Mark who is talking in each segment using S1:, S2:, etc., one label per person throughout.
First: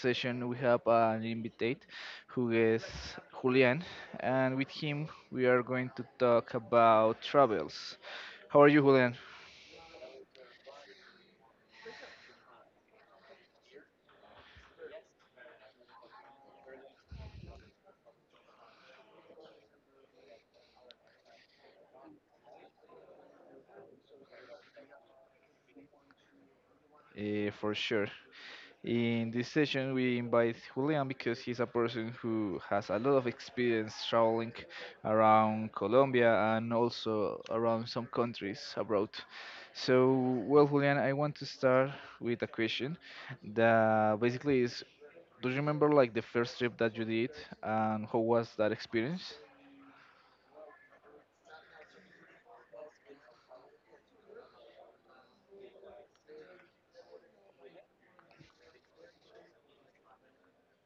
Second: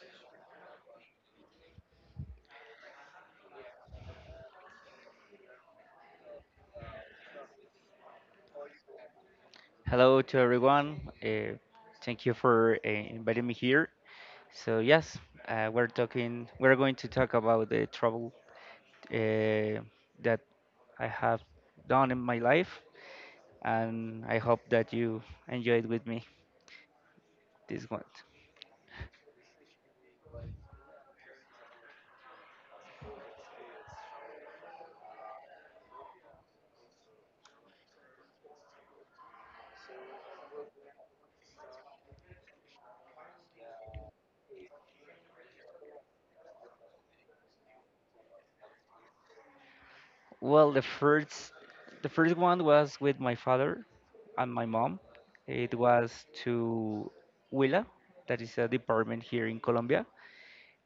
S1: session, we have an invitate who is Julian, and with him, we are going to talk about travels. How are you, Julian?
S2: Hello to everyone. Thank you for inviting me here. So yes, We're going to talk about the trouble uh, that I have done in my life, and I hope that you enjoyed with me
S1: For
S2: this one.
S1: sure. In this session, we invite Julian because he's a person who has a lot of experience traveling around Colombia and also around some countries abroad. So, well, Julian, I want to start with a question that basically is, do you remember like the first trip that you did and how was that experience?
S2: Well, the first one was with my father and my mom. It was to Huila, that is a department here in Colombia.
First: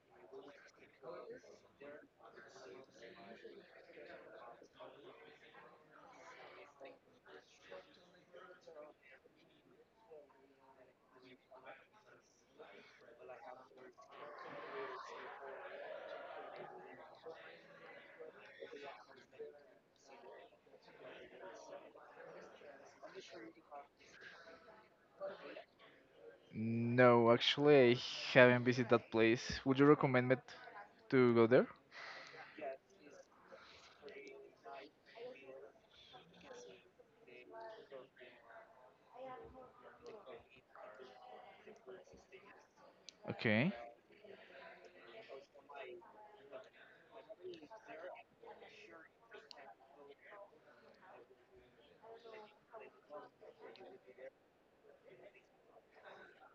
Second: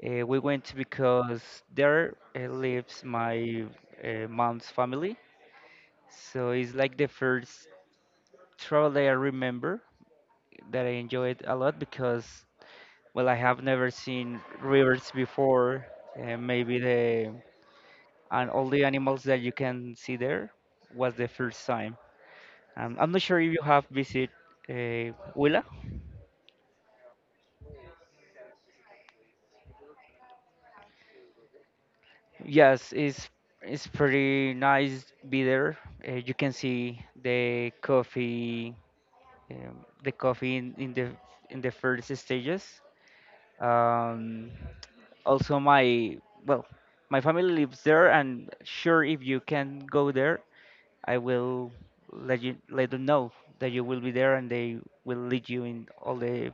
S2: We went because there lives my mom's family. So it's like the first travel that I remember that I enjoyed a lot because, well, I have never seen rivers before. Maybe the and all the animals that you can see there was the first time. I'm not sure if you have visited Huila.
S1: No, actually, I haven't visited that place. Would you recommend me to go there?
S2: Yes, it's pretty nice be there. You can see the coffee in the first stages.
S1: Okay.
S2: Um, Also, well, my family lives there, and sure, if you can go there, I will let them know that you will be there, and they will lead you in all the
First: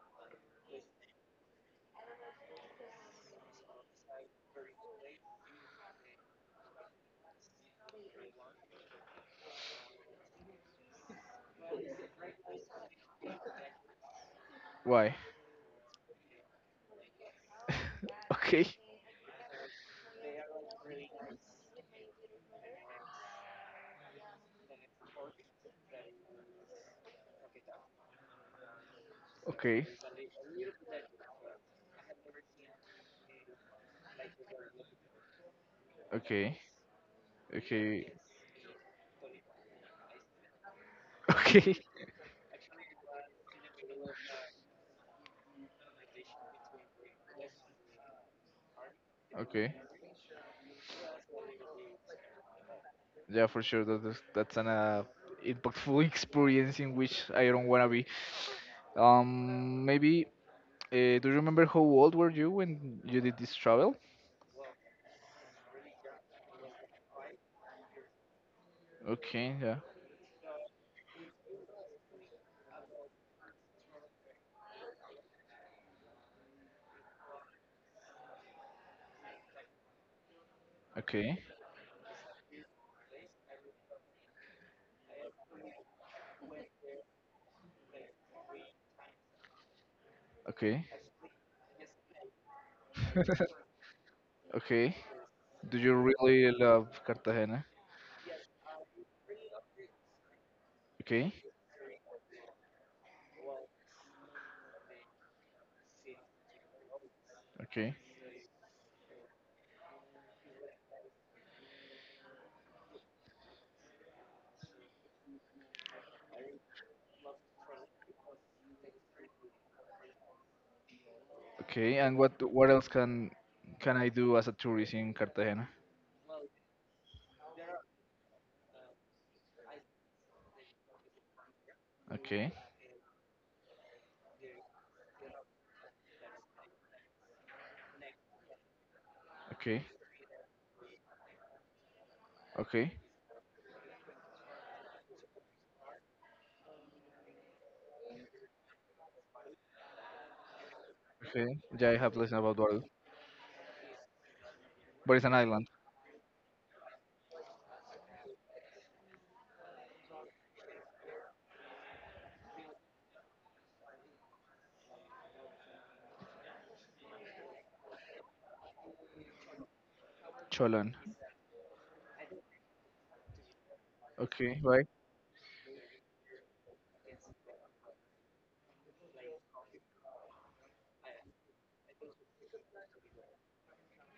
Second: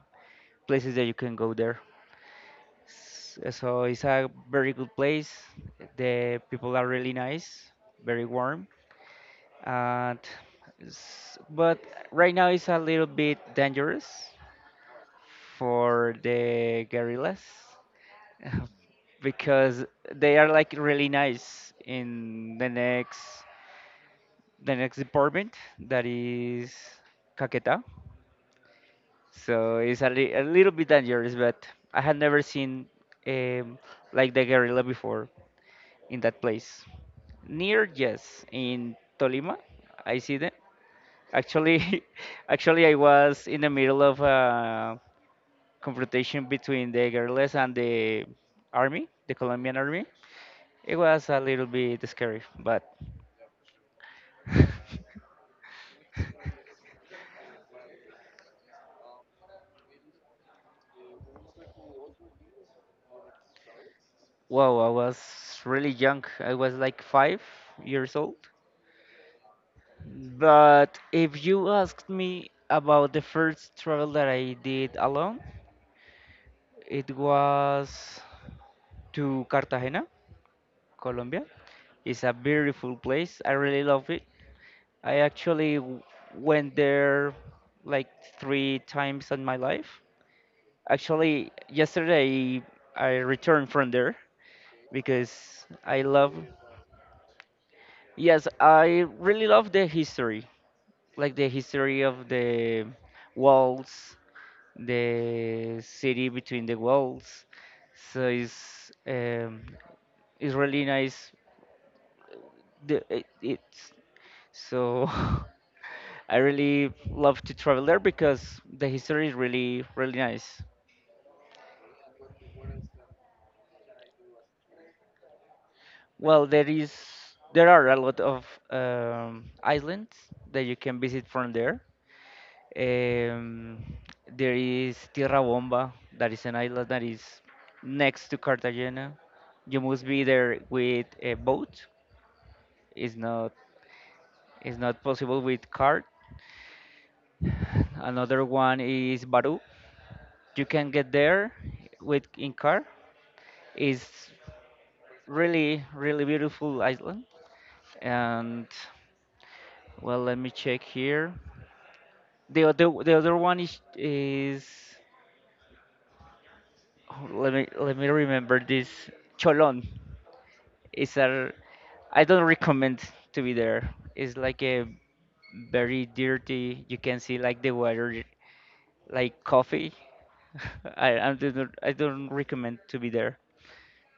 S2: places that you can go there. So it's a very good place. The people are really nice, very warm, and but right now it's a little bit dangerous
S1: Why?
S2: for the gorillas.
S1: Okay.
S2: Because they are like really nice in the next department that is Caquetá. So
S1: Okay.
S2: it's a little bit dangerous, but I had never seen um, like the guerrilla before in that
S1: Okay.
S2: place. Near,
S1: Okay.
S2: yes, in Tolima, I see them.
S1: Okay.
S2: Actually, actually, I was in the middle of a confrontation between the guerrillas and the army, the
S1: Okay.
S2: Colombian army. It was a little bit scary, but
S1: Yeah, for sure. That's an impactful experience in which I don't wanna be. Maybe. Do you remember how old were you when you did this travel?
S2: wow, I was really young. I was like 5 years old.
S1: Okay. Yeah.
S2: But if you asked me about the first travel that I did alone, it was to Cartagena,
S1: Okay.
S2: Colombia. It's a beautiful place. I really love it. I actually w- went there like three times in my life.
S1: Okay.
S2: Actually, yesterday I returned from there
S1: Okay.
S2: because
S1: Do you
S2: I love,
S1: really love Cartagena?
S2: yes, I really love the history,
S1: Okay.
S2: like the history of the walls, the city between the walls.
S1: Okay.
S2: So it's really nice. The, it, it's So I really love to travel there because the history is really really nice.
S1: Okay. And what else can I do as a tourist in Cartagena?
S2: Well, there are a lot of islands that you can visit from there.
S1: Okay.
S2: Um, there is Tierra Bomba, that is an island that is next to Cartagena. You
S1: Okay.
S2: must be there with a boat.
S1: Okay.
S2: It's not it's not possible with cart. Another one is Baru. You can get there
S1: Okay. Yeah, I have
S2: with
S1: listened
S2: in
S1: about Guadalupe,
S2: car. It's
S1: but it's an island.
S2: really, really beautiful island. And well, let me check here. The other one is oh, let me remember this. Cholon.
S1: Cholon.
S2: It's a I don't recommend to be there. It's
S1: Okay.
S2: like
S1: Right.
S2: a very dirty. You can see like the water like coffee. I don't recommend to be there.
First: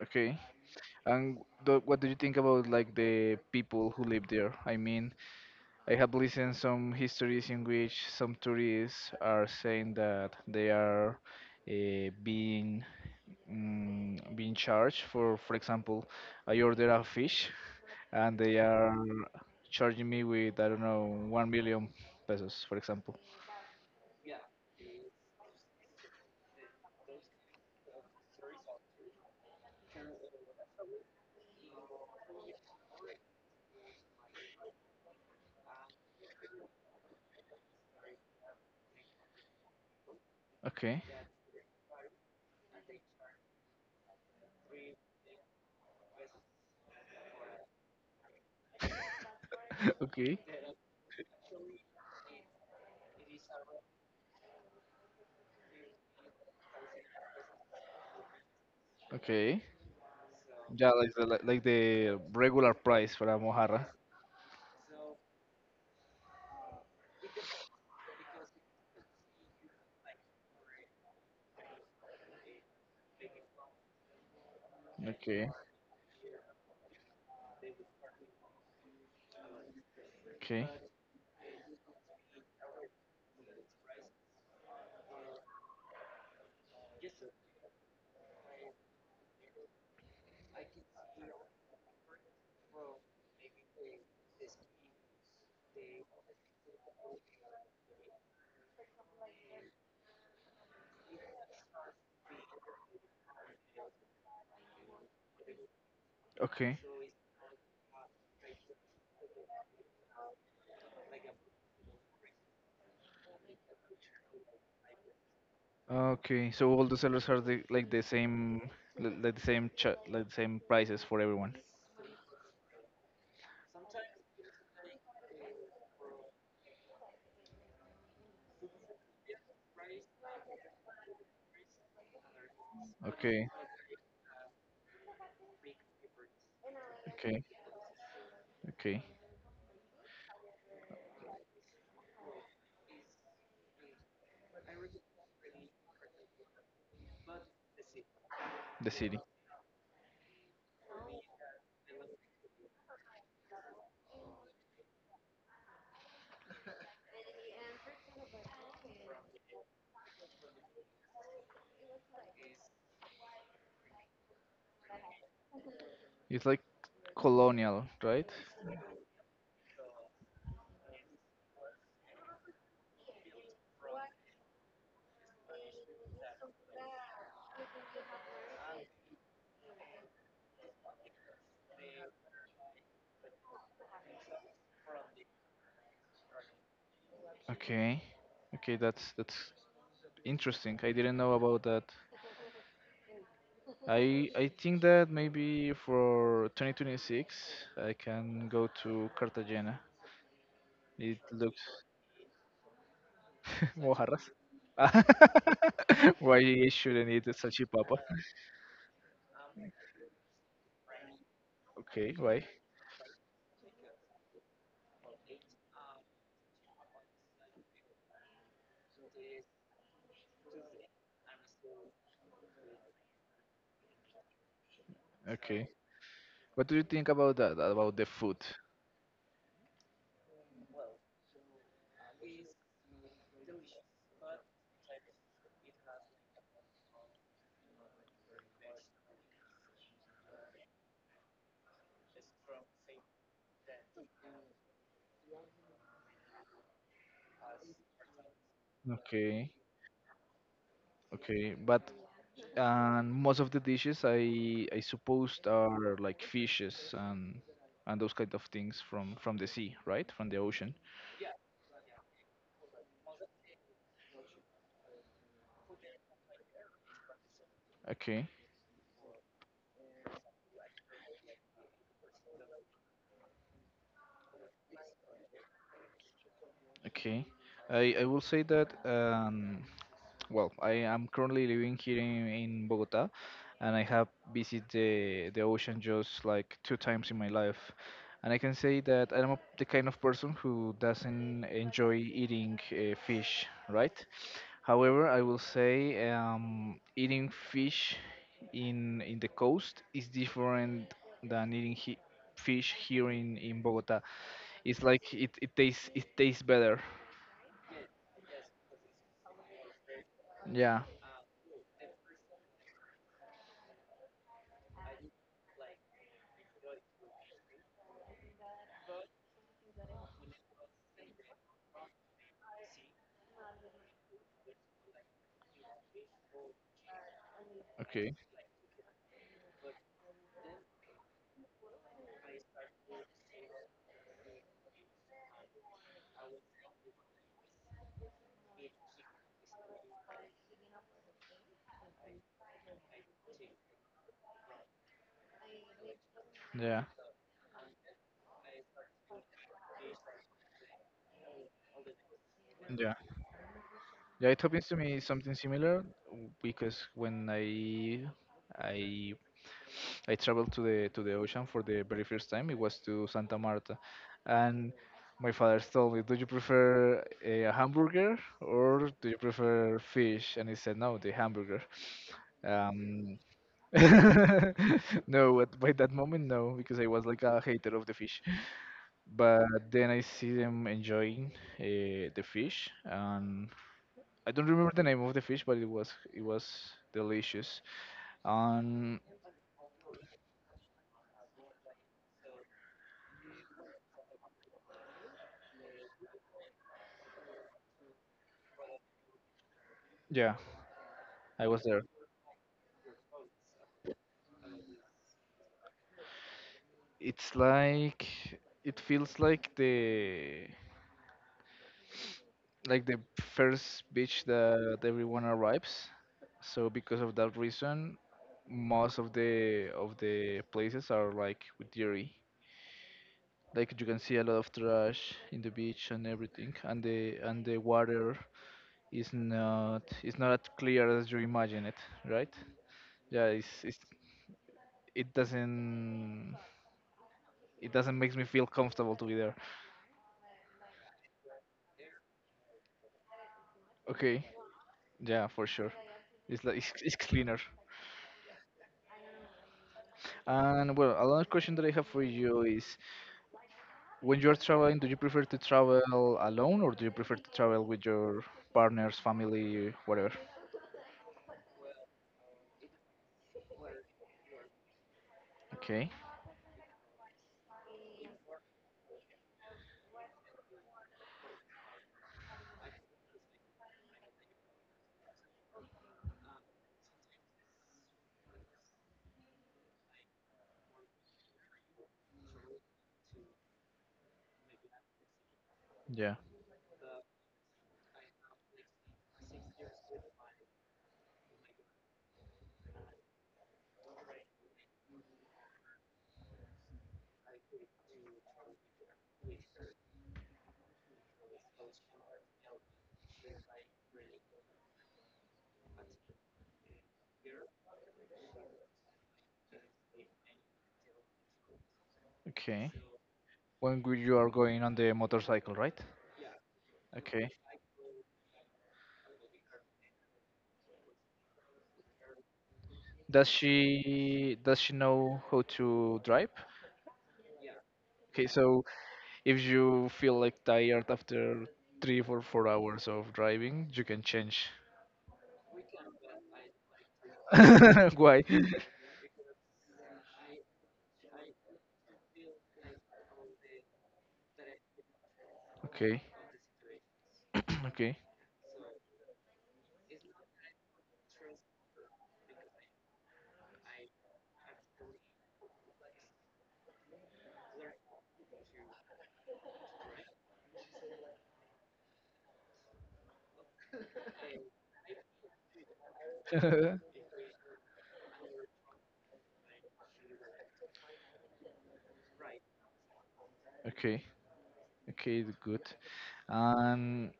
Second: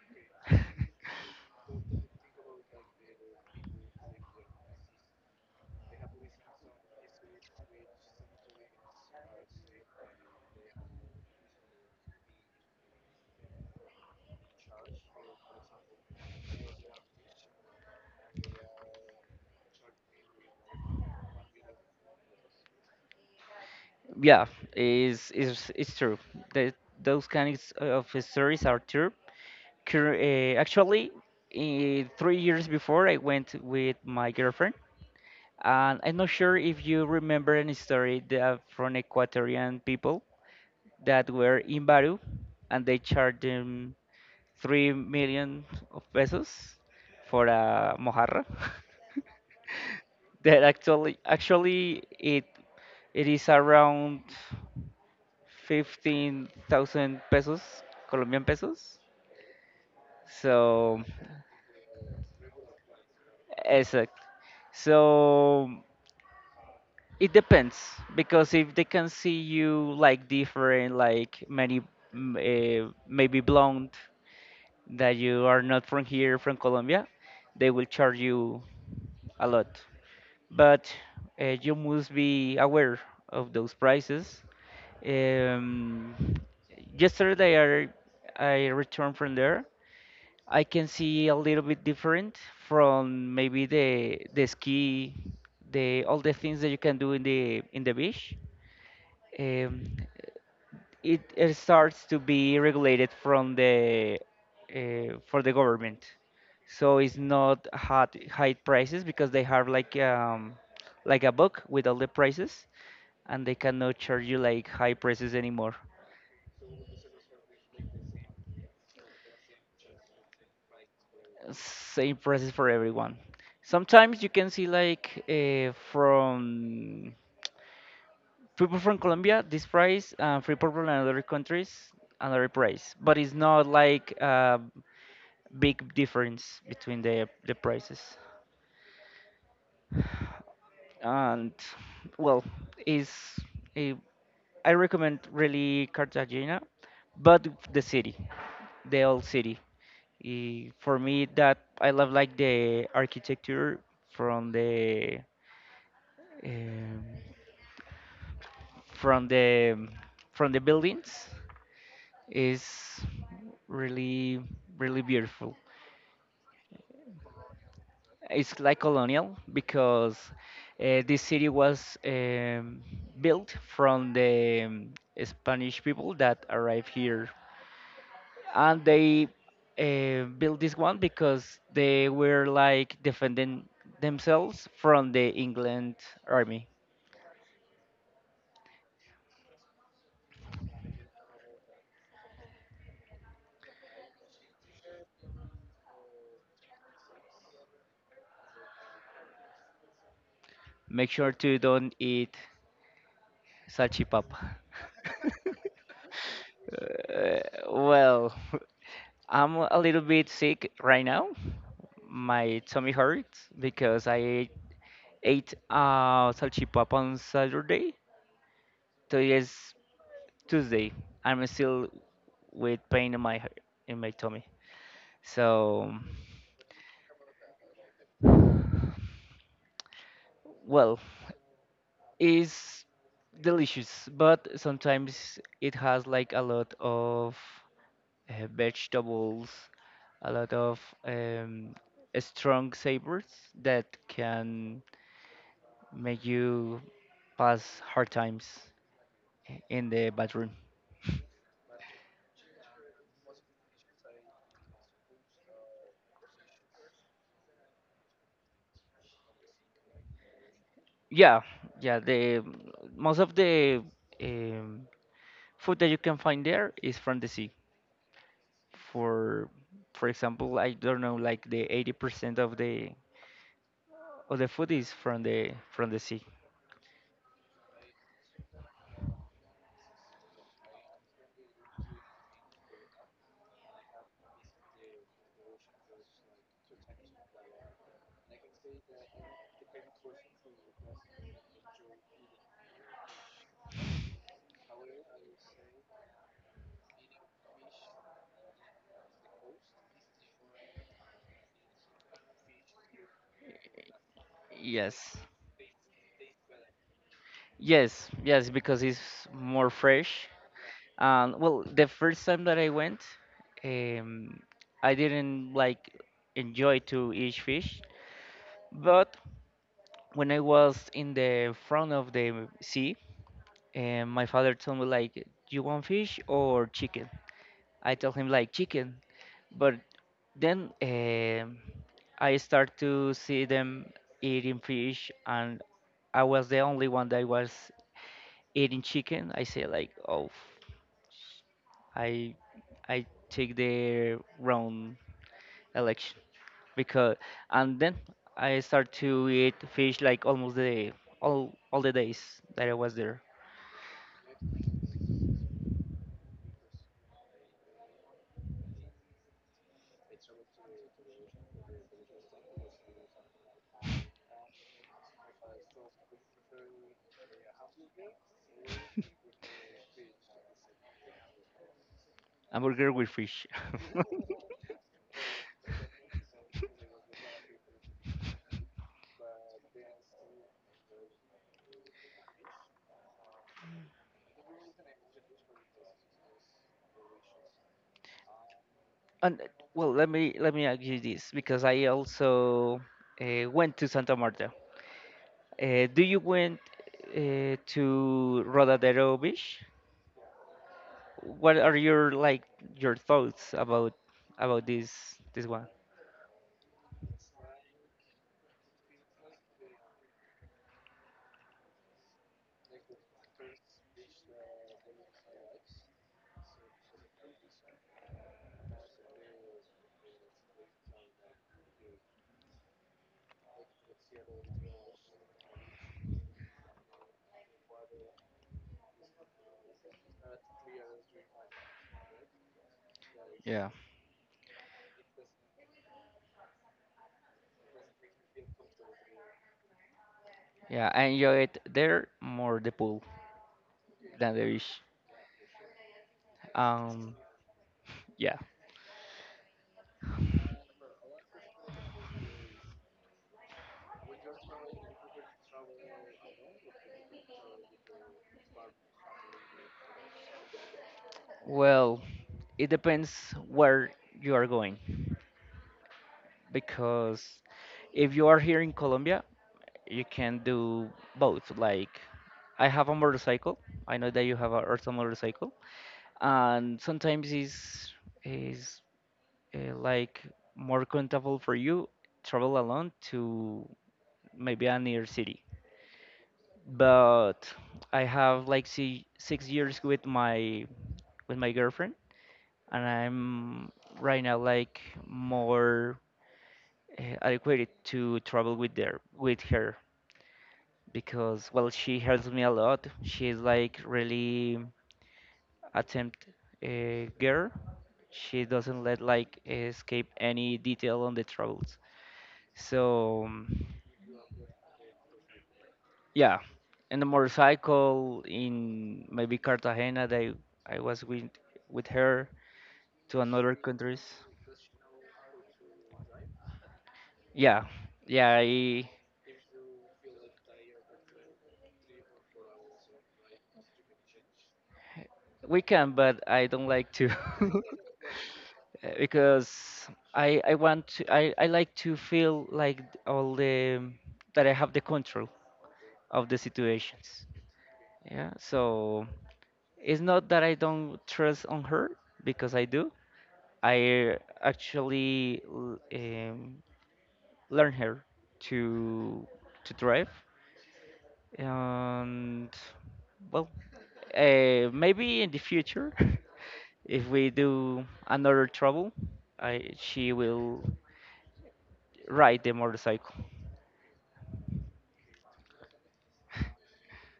S1: Okay. And what do you think about like the people who live there? I mean, I have listened some histories in which some tourists are saying that they are being being charged for example, I order a fish and they are charging me with I don't know 1 million pesos, for example.
S2: Yeah, is it's true. The, those kinds of stories are true. Actually, 3 years before, I went with my girlfriend, and I'm not sure if you remember any story that from Ecuadorian people
S1: Okay.
S2: that were in Baru, and they charged them 3 million of pesos for a mojarra.
S1: Okay.
S2: that actually, actually, it is around 15,000 pesos, Colombian pesos.
S1: Okay. Yeah,
S2: So,
S1: like the regular price for a mojarra.
S2: exact. So, it depends because if they can see you like different, like many, maybe blonde, that you
S1: Okay.
S2: are not from here, from Colombia, they will charge you a lot.
S1: Okay.
S2: But you must be aware of those prices. Um, Yesterday, I returned from there. I can see a little bit different from maybe the ski, the all the things that you can do in the beach, um, it starts to be regulated from the for the government.
S1: Okay.
S2: So it's not hot high prices because they have like a book with all the prices, and they cannot charge you like high prices anymore.
S1: Okay. So all the sellers are like the same, like the same, ch like the same prices for everyone.
S2: Same prices for everyone. Sometimes you can see like from people from Colombia this price, and free people from other countries another price, but it's
S1: Okay.
S2: not like. Big difference between the
S1: Okay.
S2: the prices.
S1: Okay.
S2: And well, is a, I recommend really Cartagena, but the city,
S1: The
S2: the
S1: city.
S2: old city. Eh, for me, that I love like the architecture from the um, from the from the buildings is really really beautiful.
S1: It's like colonial, right?
S2: It's like colonial because this city was built from the Spanish people that arrived here, and they built this one because they were like defending themselves from the England army.
S1: Okay. Okay, that's interesting. I didn't know about that. I think that maybe for 2026 I can go to Cartagena.
S2: Make
S1: It
S2: sure to
S1: looks
S2: don't eat
S1: Mojarras.
S2: salchipapa.
S1: Ah, why you shouldn't eat the
S2: Uh,
S1: salchipapa?
S2: well, I'm a little bit sick right now.
S1: Okay, why?
S2: My tummy hurts because I ate salchipapa on Saturday. Today is Tuesday. I'm still with pain in my in my tummy. So,
S1: Okay. What do you think about that? About the food?
S2: well, it's delicious, but sometimes it has like a lot of vegetables, a lot of strong savors that can make you pass hard times
S1: Okay,
S2: in the bathroom.
S1: okay. But and most of the dishes I supposed are like fishes and those kind of things from the sea, right? From the ocean.
S2: Yeah, yeah. The most of the um, food that you can find there is from the sea.
S1: Okay.
S2: For for example, I don't know, like the 80% of the food is from the sea.
S1: Okay. I will say that well, I am currently living here in Bogota, and I have visited the ocean just like two times in my life. And I can say that I'm the kind of person who doesn't enjoy eating fish, right? However, I will say eating fish in the coast is different than eating he fish here in Bogota. It's like
S2: Yes,
S1: it tastes better.
S2: yes, because it's more fresh.
S1: Yeah.
S2: Well, the first time that I went, um, I didn't like enjoy to eat fish, but when I was in the front of the sea, and my father told me like, "You want fish or chicken?" I
S1: Okay.
S2: told him like chicken, but then I start to see them eating fish, and I was the only one that was eating chicken, I say like, oh, I I take the wrong election
S1: Yeah.
S2: because and then I start to eat fish like almost the all the days that I
S1: Yeah.
S2: was there.
S1: Yeah, it happens to me something similar because when I I traveled to the ocean for the very first time, it was to Santa Marta, and my father told me, "Do you prefer a hamburger or do you prefer fish?" And he said, "No, the hamburger."
S2: A burger with
S1: Um,
S2: fish.
S1: no, by that moment, no, because I was like a hater of the fish. But then I see them enjoying the fish, and I don't remember the name of the fish, but it was delicious. Um,
S2: And well, let me ask you this because I also went to Santa Marta. Do you went to Rodadero Beach?
S1: yeah, I
S2: What
S1: was
S2: are
S1: there.
S2: your like your thoughts about about this this one?
S1: It's like it feels like the first beach that everyone arrives. So because of that reason, most of the places are like with dirty. Like you can see a lot of trash in the beach and everything, and the water is not as clear as you imagine it, right? Yeah,
S2: Yeah.
S1: it doesn't it doesn't makes me feel comfortable to be there.
S2: Yeah, I enjoy it there more the pool
S1: Okay,
S2: than the beach.
S1: yeah, for sure. It's like it's
S2: Um,
S1: cleaner.
S2: yeah.
S1: And well, another question that I have for you is: when you are traveling, do you prefer to travel alone or do you prefer to travel with your partners, family, whatever?
S2: Well, it depends where you are going
S1: Okay,
S2: because if you are here in Colombia, you can do both. Like, I have a motorcycle. I know that you have a also motorcycle, and sometimes it's is like more comfortable for you travel alone to maybe a near city.
S1: yeah,
S2: But I have like si 6 years with my girlfriend, and I'm right now like more adequate to travel with there with her because well she helps me a lot. She's like really attempt girl. She doesn't let like escape any detail on the travels.
S1: okay.
S2: So
S1: When you are going on the motorcycle, right?
S2: yeah, in the
S1: Okay.
S2: motorcycle in maybe Cartagena, they I was with her to
S1: Does
S2: another countries.
S1: she know how to drive?
S2: Yeah,
S1: Okay,
S2: yeah,
S1: so
S2: I,
S1: if you feel like tired after 3 or 4 hours of driving, you can change.
S2: we can, but I don't like to.
S1: Why?
S2: Because I like to feel like all the that I have the control
S1: Okay,
S2: of the situations.
S1: okay,
S2: Yeah, so it's not that I don't trust on her because I do. I actually learn her to to drive and well maybe in the future if we do another trouble she will ride the motorcycle.
S1: okay, okay, good. And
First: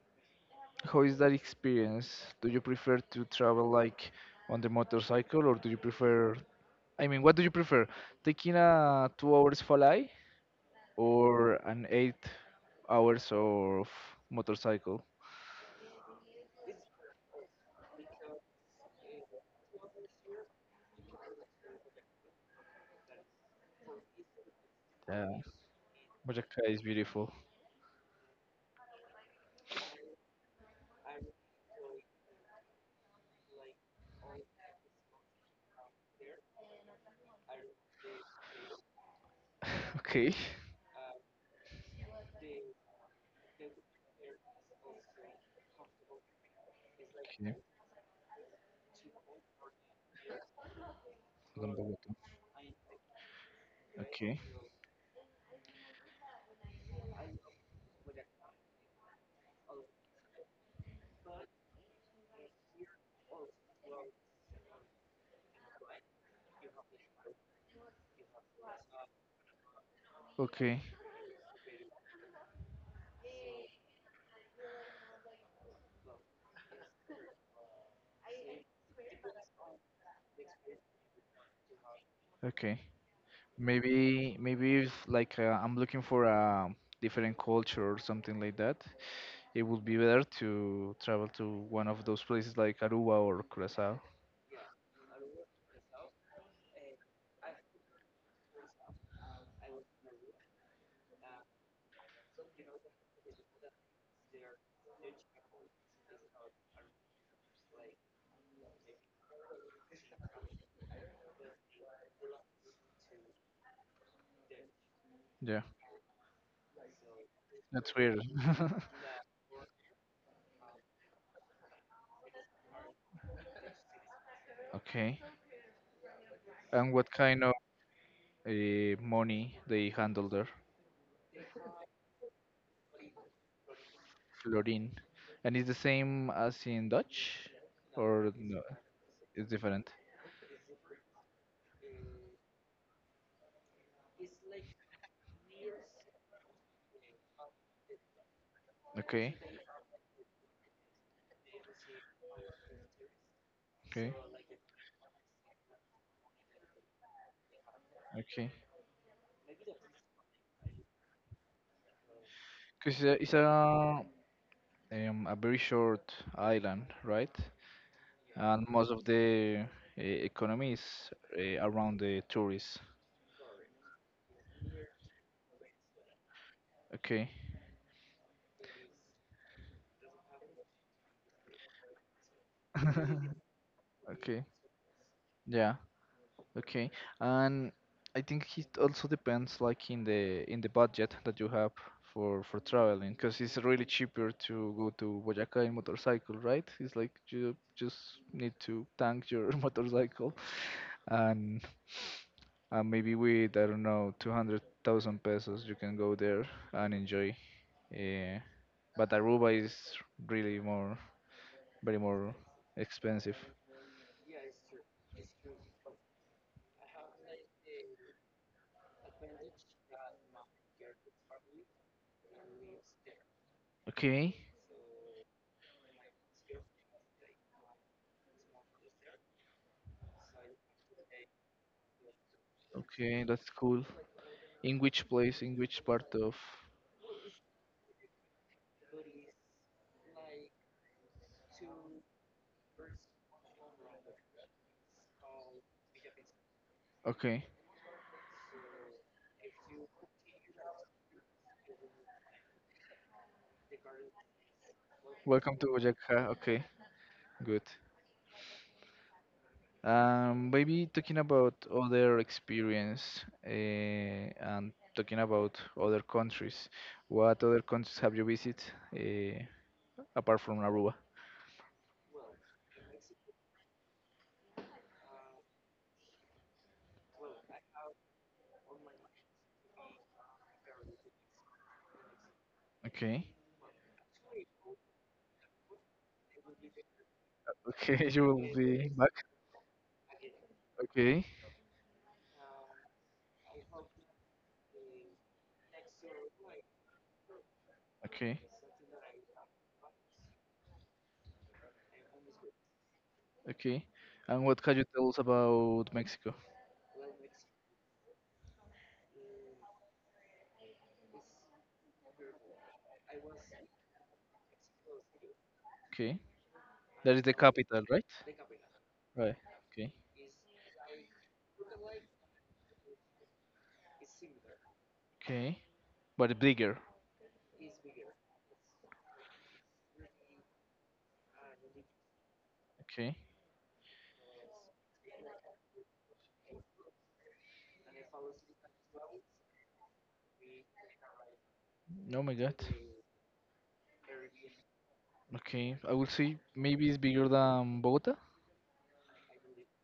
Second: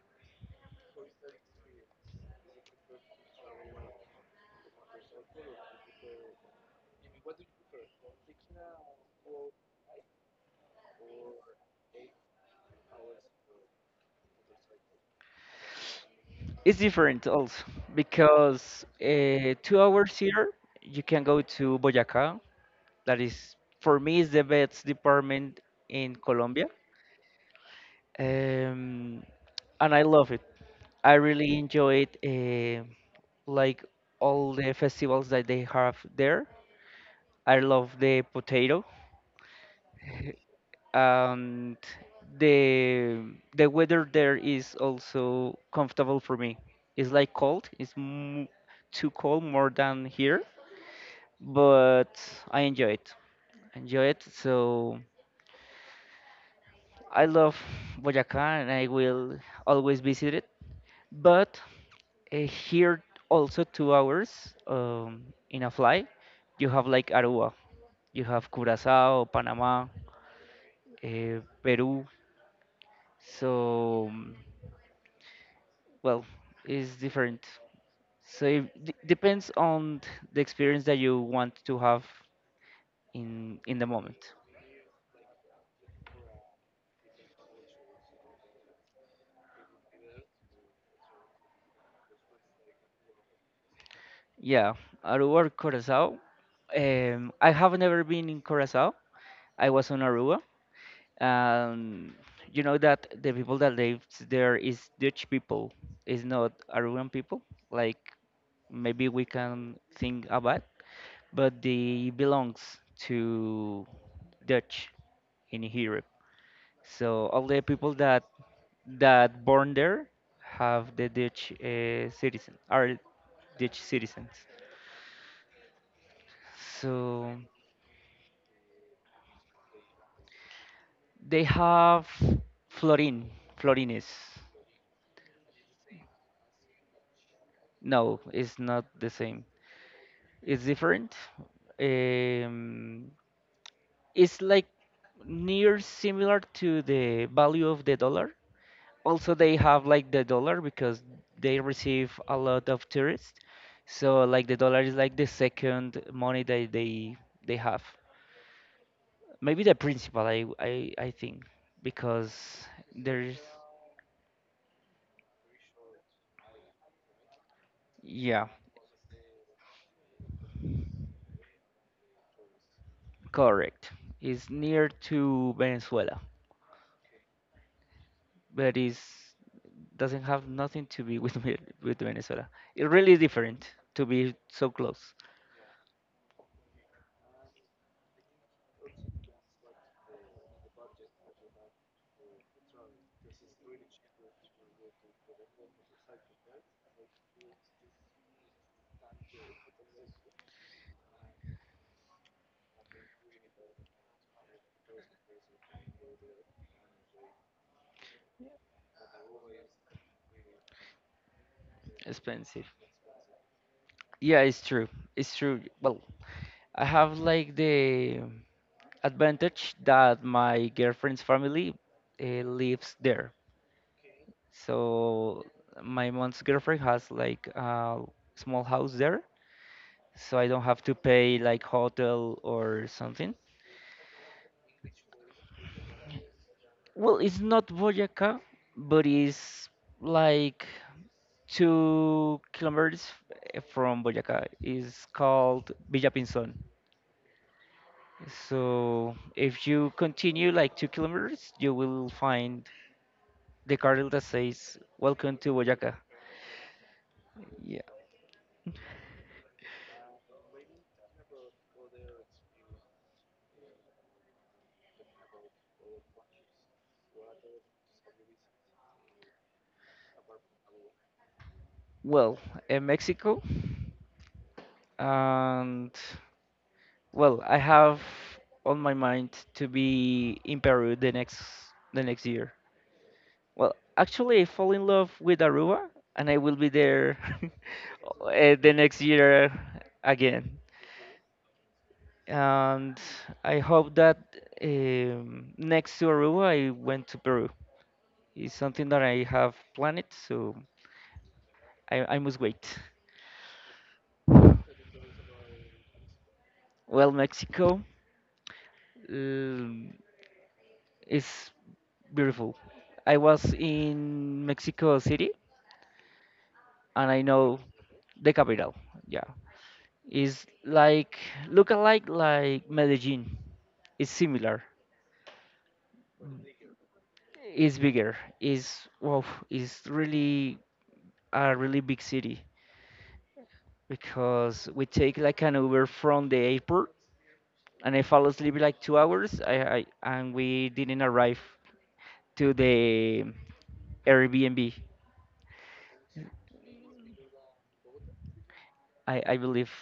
S1: how is that experience? Do you prefer to travel like on the motorcycle or do you prefer, I mean, what do you prefer? Taking a 2 hours flight or an 8 hours of motorcycle?
S2: It's different also because 2 hours here you can go to Boyacá that is for me is the best
S1: Yeah,
S2: department in
S1: Boyacá
S2: Colombia,
S1: is beautiful.
S2: um, and I love it. I really enjoyed like all the festivals that they have there. I love the potato.
S1: Okay.
S2: And the the weather there is also comfortable for me. It's like
S1: Okay,
S2: cold. It's m Too cold more than here,
S1: number button.
S2: but I enjoy it. Enjoy it.
S1: Okay.
S2: So I love Boyacá and I will always visit it. But uh, here also 2 hours in a flight, you have like Aruba. You have Curacao, Panama,
S1: Okay.
S2: Peru. So, mm, well, it's different. So it d depends on the experience that you want to have
S1: Okay.
S2: in the moment.
S1: Maybe if like I'm looking for a different culture or something like that, it would be better to travel to one of those places like Aruba or Curacao.
S2: Yeah, Aruba or Curacao. I have never been in Curacao. I was on Aruba. Um, you know that the people that live there is Dutch people, is not Aruban people. Like maybe we can think about. But they belongs to Dutch
S1: Yeah,
S2: in Europe. So all the
S1: that's
S2: people
S1: weird.
S2: that that born there have the Dutch citizen are Dutch citizens.
S1: Okay. And what
S2: So
S1: kind of money they handle there?
S2: they have Florin, Florines.
S1: Florin. And it's the same as in Dutch?
S2: No,
S1: Or
S2: it's
S1: no,
S2: not the same.
S1: it's different?
S2: It's different. Um, it's like near similar to the value of the dollar, also
S1: Okay,
S2: they have like the dollar because they receive a lot of tourists,
S1: okay,
S2: so like the dollar is like the second money that they have,
S1: okay.
S2: maybe the principal. I think, because
S1: Because it's
S2: there's,
S1: a very short island, right?
S2: yeah,
S1: And most of the economy is around the tourists.
S2: correct. It's near to Venezuela,
S1: Okay.
S2: but it's doesn't have nothing to be with with Venezuela. It really is different to be
S1: Okay.
S2: so close.
S1: Yeah. Okay, and I think it also depends, like in the budget that you have for traveling, because it's really cheaper to go to Boyacá in motorcycle, right? It's like you just need to tank your motorcycle, and maybe with I don't know 200,000 pesos you can go there and enjoy. Uh, but Aruba is really more, very more
S2: Expensive,
S1: expensive.
S2: yeah, it's true. It's true. Well, I have like the advantage that my girlfriend's family lives there.
S1: Okay.
S2: So my mom's girlfriend has like a small house there, so I don't have to pay like hotel or
S1: Okay,
S2: something.
S1: that's cool. In which place? In which part of?
S2: Well, it's not Boyacá, but it's like 2 kilometers from Boyacá. It's called Villa Pinzón.
S1: Okay.
S2: So if you continue like 2 kilometers, you will find the cartel that says "Welcome to
S1: Welcome to
S2: Boyacá."
S1: Boyacá. Okay, good.
S2: Yeah.
S1: Maybe talking about other experience and talking about other countries. What other countries have you visited uh, apart from Aruba?
S2: Well, in Mexico, and well, I have on my mind to be in Peru the next, the next year.
S1: Okay.
S2: Well, actually, I fall in love with Aruba, and I will be there
S1: Okay, you will
S2: the
S1: be
S2: next
S1: back.
S2: year again.
S1: Okay.
S2: And I hope that next to Aruba, I went to Peru.
S1: Okay.
S2: It's something that I have planned, so I must wait.
S1: Okay. And what can you tell us about Mexico?
S2: Well, Mexico, um, is beautiful. I was in Mexico City
S1: Okay.
S2: and
S1: That is
S2: I
S1: the
S2: know
S1: capital, right?
S2: the capital. Yeah.
S1: Right. Okay.
S2: It's like look alike like Medellin. It's similar.
S1: Okay. But bigger.
S2: It's bigger. It's wow, it's really a really big city,
S1: Okay.
S2: because we take like an Uber from the airport and I fall asleep like 2 hours, I and we didn't arrive
S1: Oh my
S2: to
S1: god.
S2: the Airbnb.
S1: Okay. I will see. Maybe it's bigger than Bogota.
S2: I believe,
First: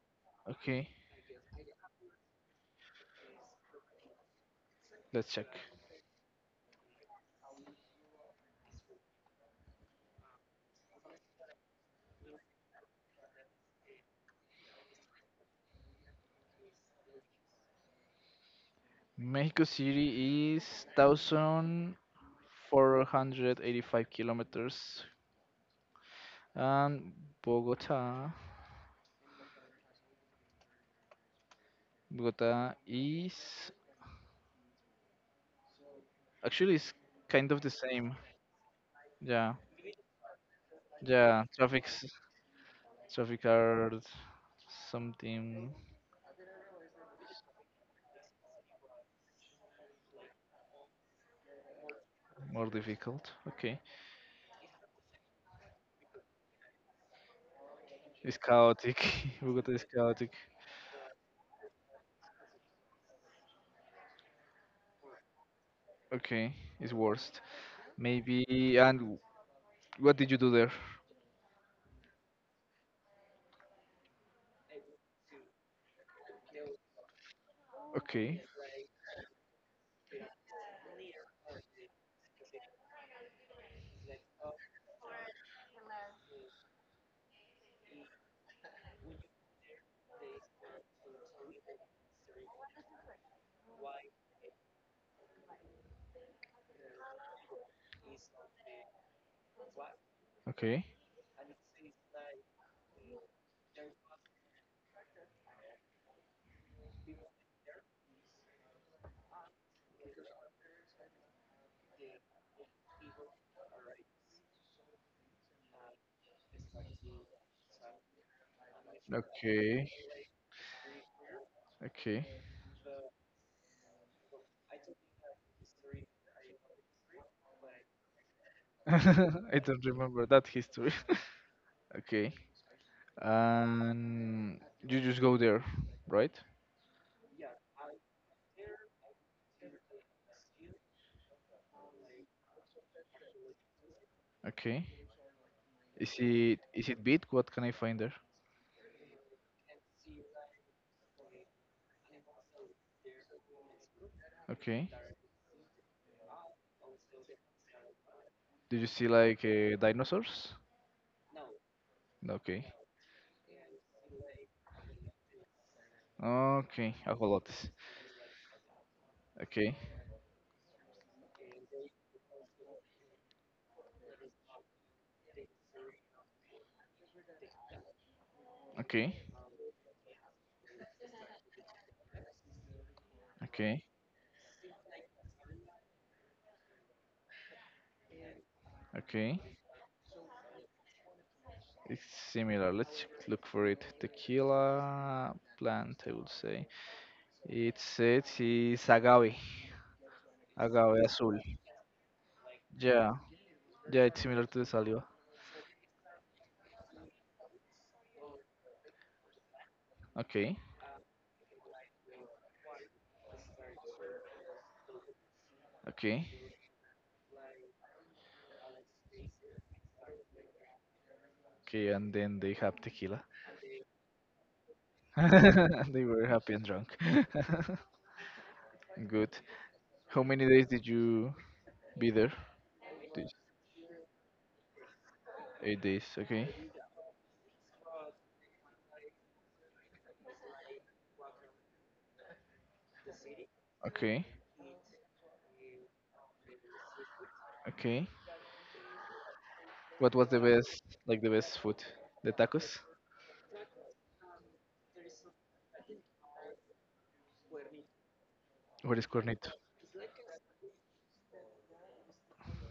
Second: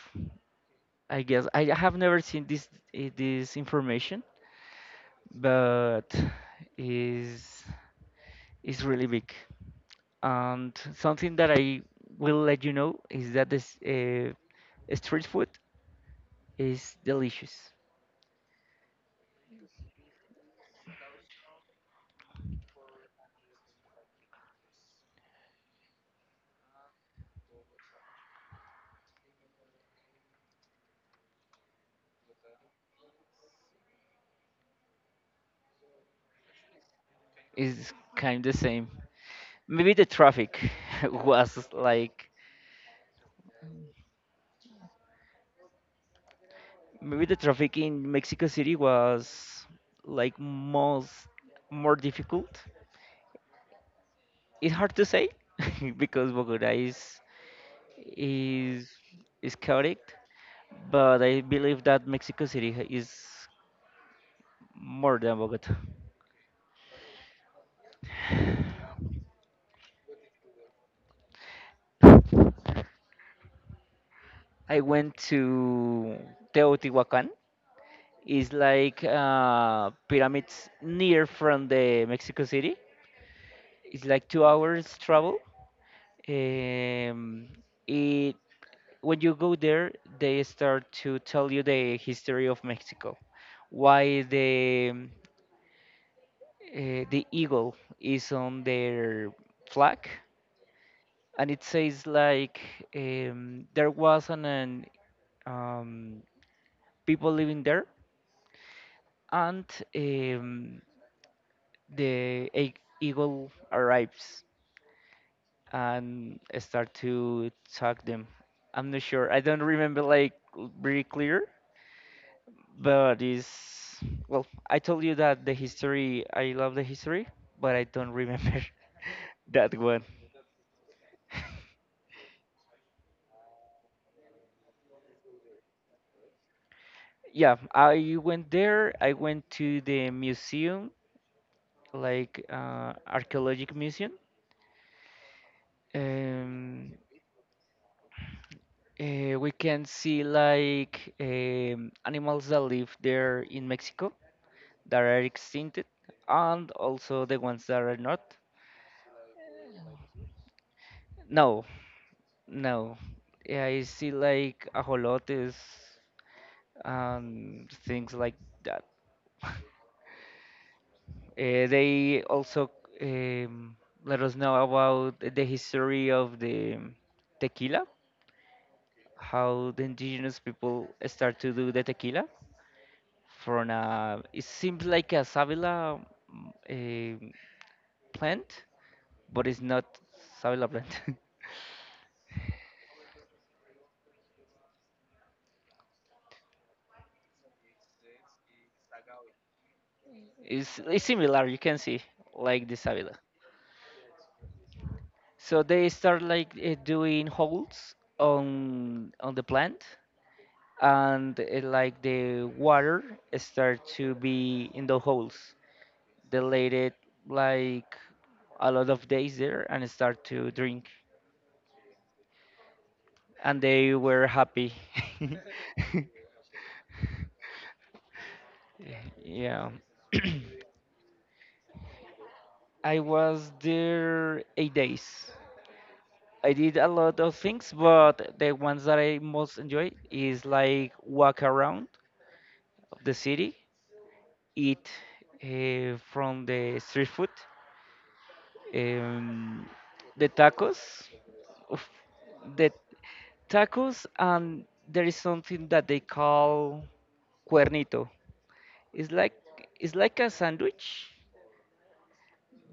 S1: Okay.
S2: I guess. I have never seen this this information,
S1: Let's check.
S2: but is is really big. And something that I will let you know is that this street food is delicious.
S1: Mexico City is 1,485 kilometers. And Bogota. Bogota is. Actually, it's kind of the
S2: Is
S1: same.
S2: kind of the same.
S1: Yeah.
S2: Maybe the traffic
S1: Yeah.
S2: was
S1: Traffic's,
S2: like,
S1: traffic are something
S2: maybe the traffic in Mexico City was like most, more difficult.
S1: more difficult. Okay.
S2: It's hard to say, because Bogota
S1: It's
S2: is
S1: chaotic.
S2: is
S1: Bogota is
S2: chaotic,
S1: chaotic.
S2: but I believe that Mexico City is more than Bogota.
S1: Okay, it's worst. Maybe. And what did you do there?
S2: I went to Teotihuacan.
S1: Okay,
S2: It's like pyramids near from the Mexico City. It's like 2 hours travel. Um, it when you go there, they start to tell you the history of Mexico, why the eagle is on their flag,
S1: okay.
S2: and it says like there was an um, people living there, and um, the eagle arrives and start to attack them. I'm not sure. I don't
S1: Okay,
S2: remember like very clear,
S1: okay.
S2: but it's well. I told you that the history. I love the history, but I don't remember
S1: I
S2: that
S1: don't
S2: one.
S1: remember that history. Okay. And you just go there, right?
S2: Yeah, I went there. I went to the museum, like archaeologic museum.
S1: Okay. Is it is
S2: Um,
S1: it big? What can I find there?
S2: we can see like animals that live there in Mexico
S1: Okay.
S2: that are extincted, and also the ones that are not.
S1: Did you see like dinosaurs?
S2: No,
S1: No, okay.
S2: no. Yeah, I see like ajolotes
S1: Okay.
S2: and
S1: Ajolotes.
S2: things like that.
S1: Okay.
S2: They also um, let us know about the history of the tequila,
S1: Okay.
S2: how the indigenous people start to do the tequila from
S1: Okay.
S2: a, it seems like a savila um plant,
S1: Okay.
S2: but it's not savila plant.
S1: It's similar. Let's look for it. Tequila plant, I would say. It says it's agave.
S2: it's,
S1: Agave
S2: it's
S1: azul.
S2: similar, you can see, like the savila.
S1: Yeah. Yeah, it's similar to the saliva.
S2: So they start like doing holes on the plant
S1: Okay.
S2: and it, like the water start to be in the holes.
S1: Okay.
S2: They laid it like a lot of days there and start to drink,
S1: Okay, and then they have tequila.
S2: and they were happy.
S1: They were happy and drunk. Good.
S2: Yeah,
S1: How many days did you be there?
S2: I
S1: Days.
S2: was there 8 days.
S1: 8 days. Okay.
S2: I did a lot of things, but the ones that I most enjoy is like walk around the city,
S1: Okay.
S2: eat from the street food.
S1: Okay.
S2: Um,
S1: What
S2: the
S1: was the
S2: tacos,
S1: best, like the best
S2: oof,
S1: food? The
S2: the
S1: tacos?
S2: tacos, and there is something that they call cuernito.
S1: What is
S2: It's like,
S1: cornito?
S2: it's like a sandwich,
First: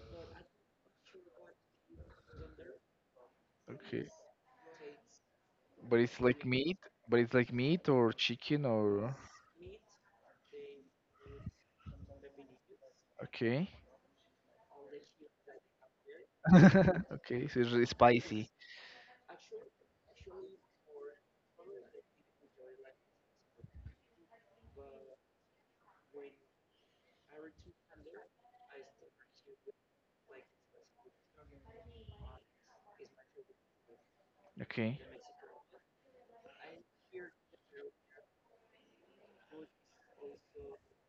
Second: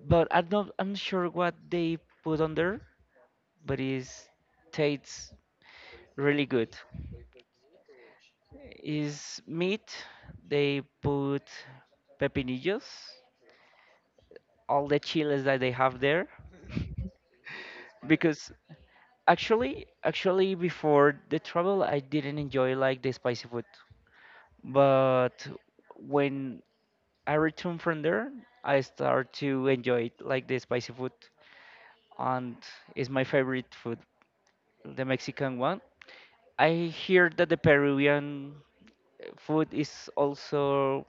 S2: but I'm not sure what they put on there, but
S1: Okay.
S2: it tastes
S1: But it's
S2: really
S1: like
S2: good.
S1: meat, but it's like meat or chicken or
S2: Is meat. They put pepinillos,
S1: okay.
S2: all the chiles that they have there,
S1: Okay, so it's really spicy.
S2: because actually, actually, before the travel, I didn't enjoy like the spicy food. But when I returned from there, I start to enjoy it, like the spicy food, and it's my favorite food,
S1: Okay.
S2: the Mexican one. I hear that the Peruvian food is also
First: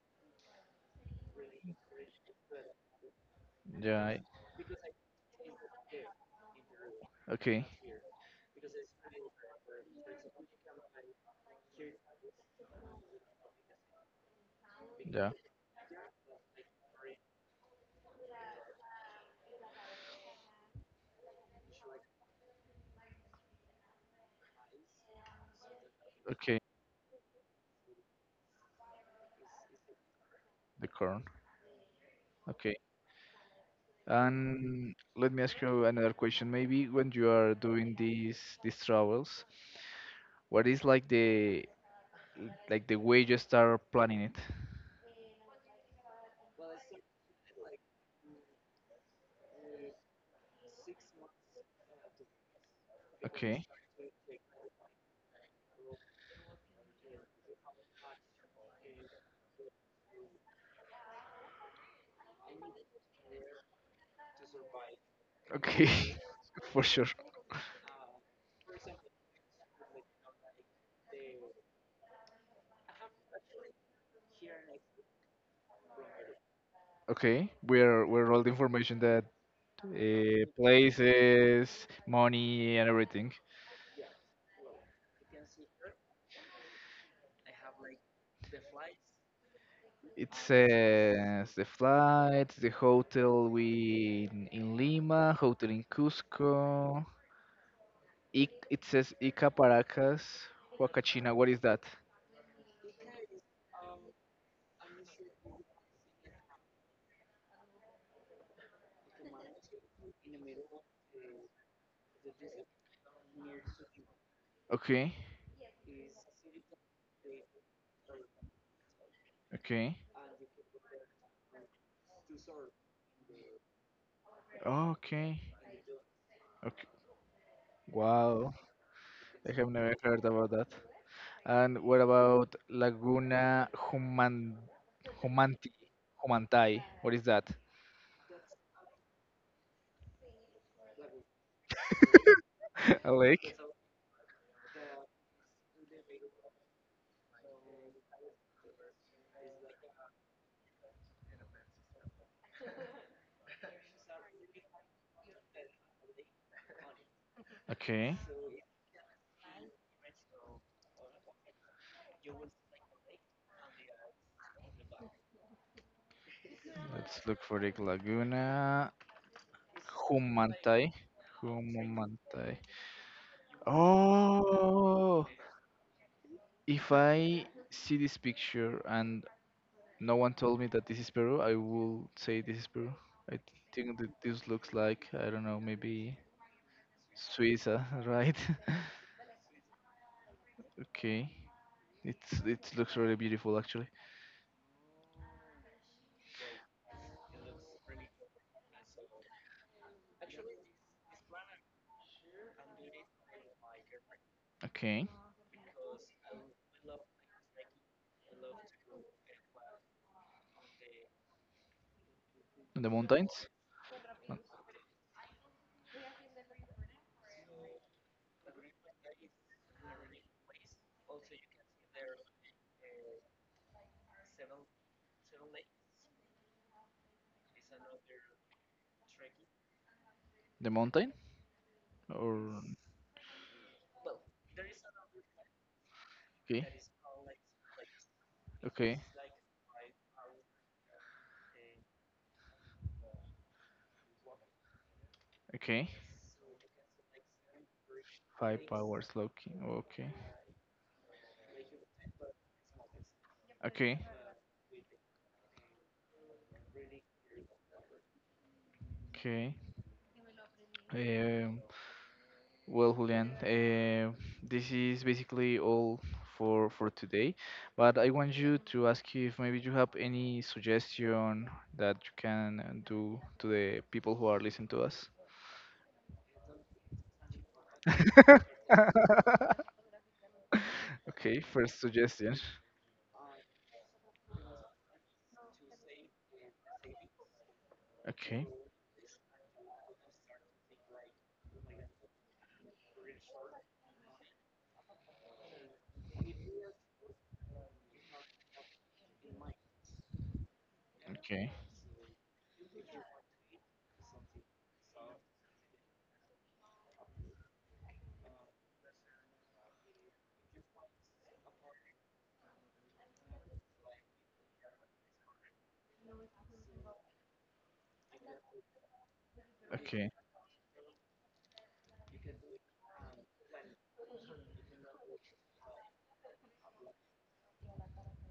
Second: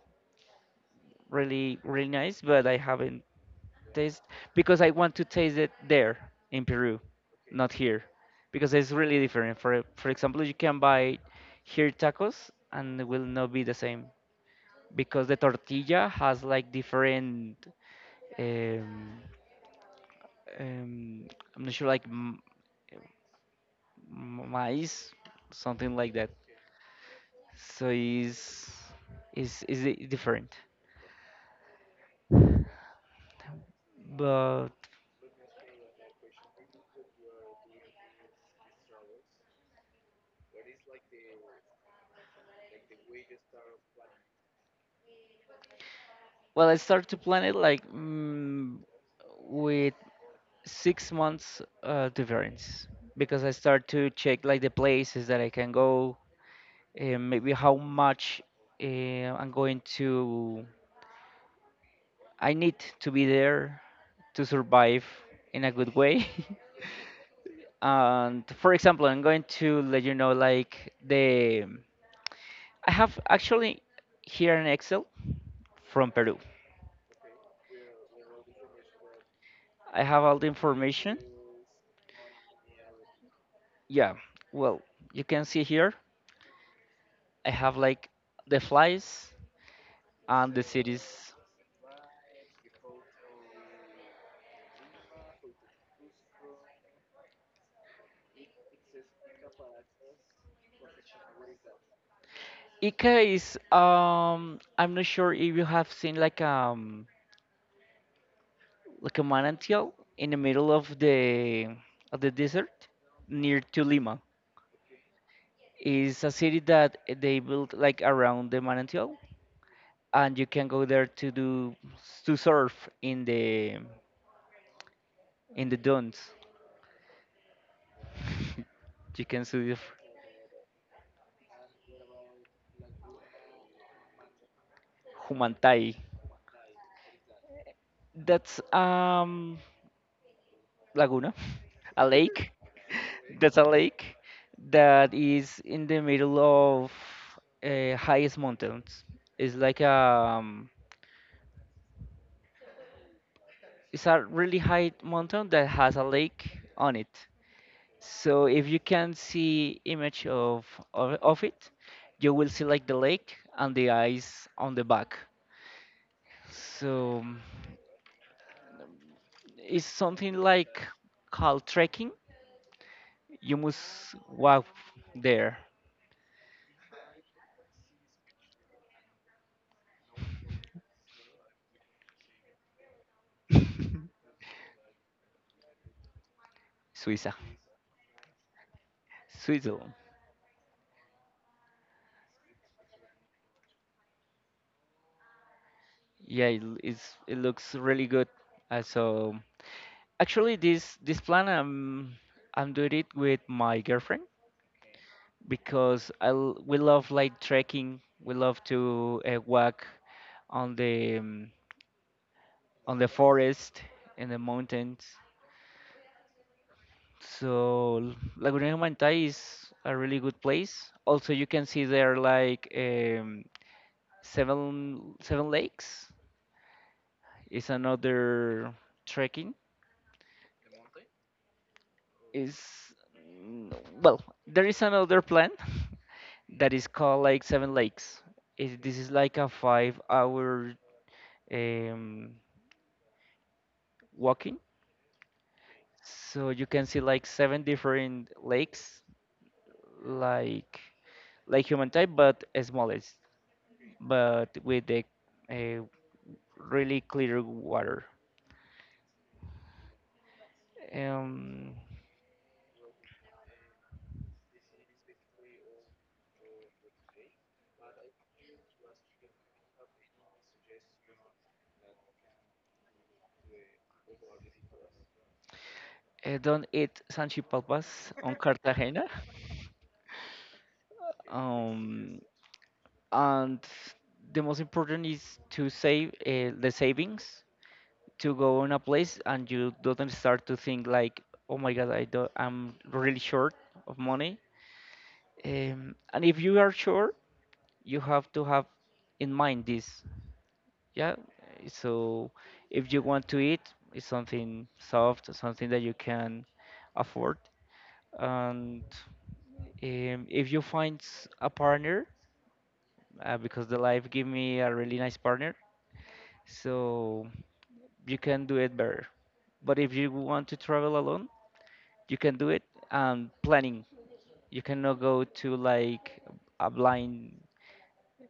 S2: really really nice, but I haven't
S1: Yeah.
S2: taste, because I want to taste it there in Peru,
S1: Okay.
S2: not here, because it's really different. For example, you can buy here tacos and it will not be the same because
S1: Yeah.
S2: the tortilla has like different. Um, um, I'm not sure, like maize, something like that.
S1: Okay.
S2: So is different.
S1: The corn. Okay.
S2: But
S1: And let me ask you another question. Maybe when you are doing these travels, what is like the way you start planning it?
S2: well, I started to plan it like with 6 months difference, because I
S1: Okay.
S2: start to check like the places that I can go and maybe how much uh, I'm going to I need to be there to survive in a good
S1: Okay.
S2: way.
S1: For sure.
S2: And for example, I'm going to let you know like the, I have actually here an Excel from Peru.
S1: Okay. We're all the information that
S2: I have all the information.
S1: places, money, and everything.
S2: Yeah, well, you can see here I have like the flies
S1: It
S2: and the cities.
S1: says the flights, the hotel we in, Lima, hotel in Cusco. Ic it says Ica Paracas, Huacachina. What is that?
S2: Ica is I'm not sure if you have seen like a manantial in the middle of the desert near to Lima.
S1: Okay,
S2: Is a city that they built like around the manantial,
S1: okay,
S2: and you can go there to do, to surf
S1: oh, okay,
S2: in the dunes.
S1: okay. Wow,
S2: You can
S1: I
S2: surf
S1: have
S2: the
S1: never heard about that. And what about Laguna Humanti
S2: Humantai.
S1: Humantai? What is that?
S2: That's Laguna, a lake.
S1: A lake?
S2: That's a lake that is in the middle of highest mountains. It's like it's a really high mountain that has a lake on it.
S1: Okay,
S2: So if you can see image of it, you will see like the lake and the ice on the back. So
S1: let's look for the Laguna.
S2: it's
S1: Like
S2: something
S1: Humantai.
S2: like
S1: like
S2: called trekking.
S1: Humantai.
S2: You must walk
S1: Oh,
S2: there.
S1: if I see this picture and no one told me that this is Peru, I will say this is Peru. I think that this looks like, I don't know, maybe
S2: Suiza,
S1: Suiza, right?
S2: Switzerland.
S1: Okay. It looks really beautiful actually.
S2: Yeah, it, it's, it looks really good. So actually, this plan I'm doing it with my girlfriend
S1: Okay.
S2: because we love like trekking. We love to walk on the um,
S1: And the
S2: on the
S1: mountains?
S2: forest and
S1: Uh,
S2: the mountains. So Laguna de Humantai is a really good place. Also, you can see there like seven lakes. It's another trekking.
S1: The mountain?
S2: Is
S1: Or
S2: mm, well there is another plan
S1: okay.
S2: that is called like seven lakes. It, this
S1: Okay.
S2: is like a 5 hour um, walking,
S1: Okay.
S2: so you can see like seven different
S1: Five
S2: lakes,
S1: hours Loki. Okay.
S2: like like human type but smallest,
S1: Okay.
S2: but with the uh, really clear water.
S1: Okay. Um,
S2: um,
S1: well, Julian, this is basically all for today, but I want you to ask you if maybe you have any suggestion that you can do to the people who are listening to us.
S2: don't eat sanchipalpas on Cartagena.
S1: Okay, first
S2: um,
S1: suggestion.
S2: and the most important is to save the savings, to
S1: Okay,
S2: go in a place and you don't start to think like, oh my god, I do I'm really short of money. And if you are sure you have to have in mind this, yeah.
S1: okay,
S2: So if you want to eat, it's something soft, something that you can afford. And if you find a partner, because the life gave me a really nice partner, so you can do it better. But if
S1: okay.
S2: you want to travel alone, you can do it. And planning, you cannot go to a blind,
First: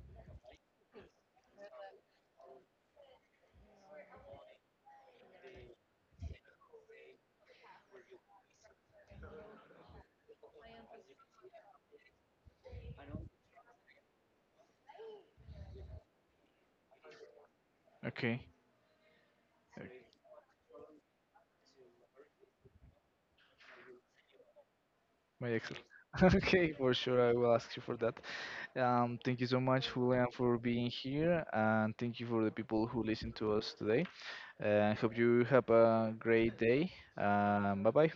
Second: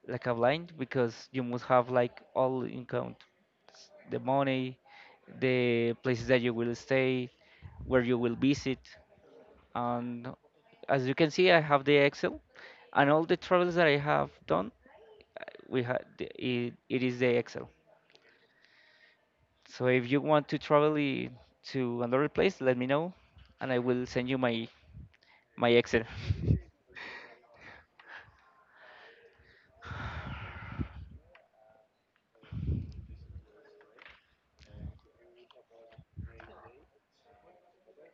S2: like a blind, because you must have like all in count, the money, the places that you will stay, where you will visit, and as you can see, I have the Excel, and all the travels that I have done, we had it, it is the Excel.
S1: Okay, uh,
S2: So if you want to travel to another place, let me know, and I will send you my
S1: my
S2: my
S1: Excel.
S2: Excel.
S1: Okay, for sure, I will ask you for that. Thank you so much, Julian, for being here, and thank you for the people who listen to us today. I hope you have a great day. Bye bye.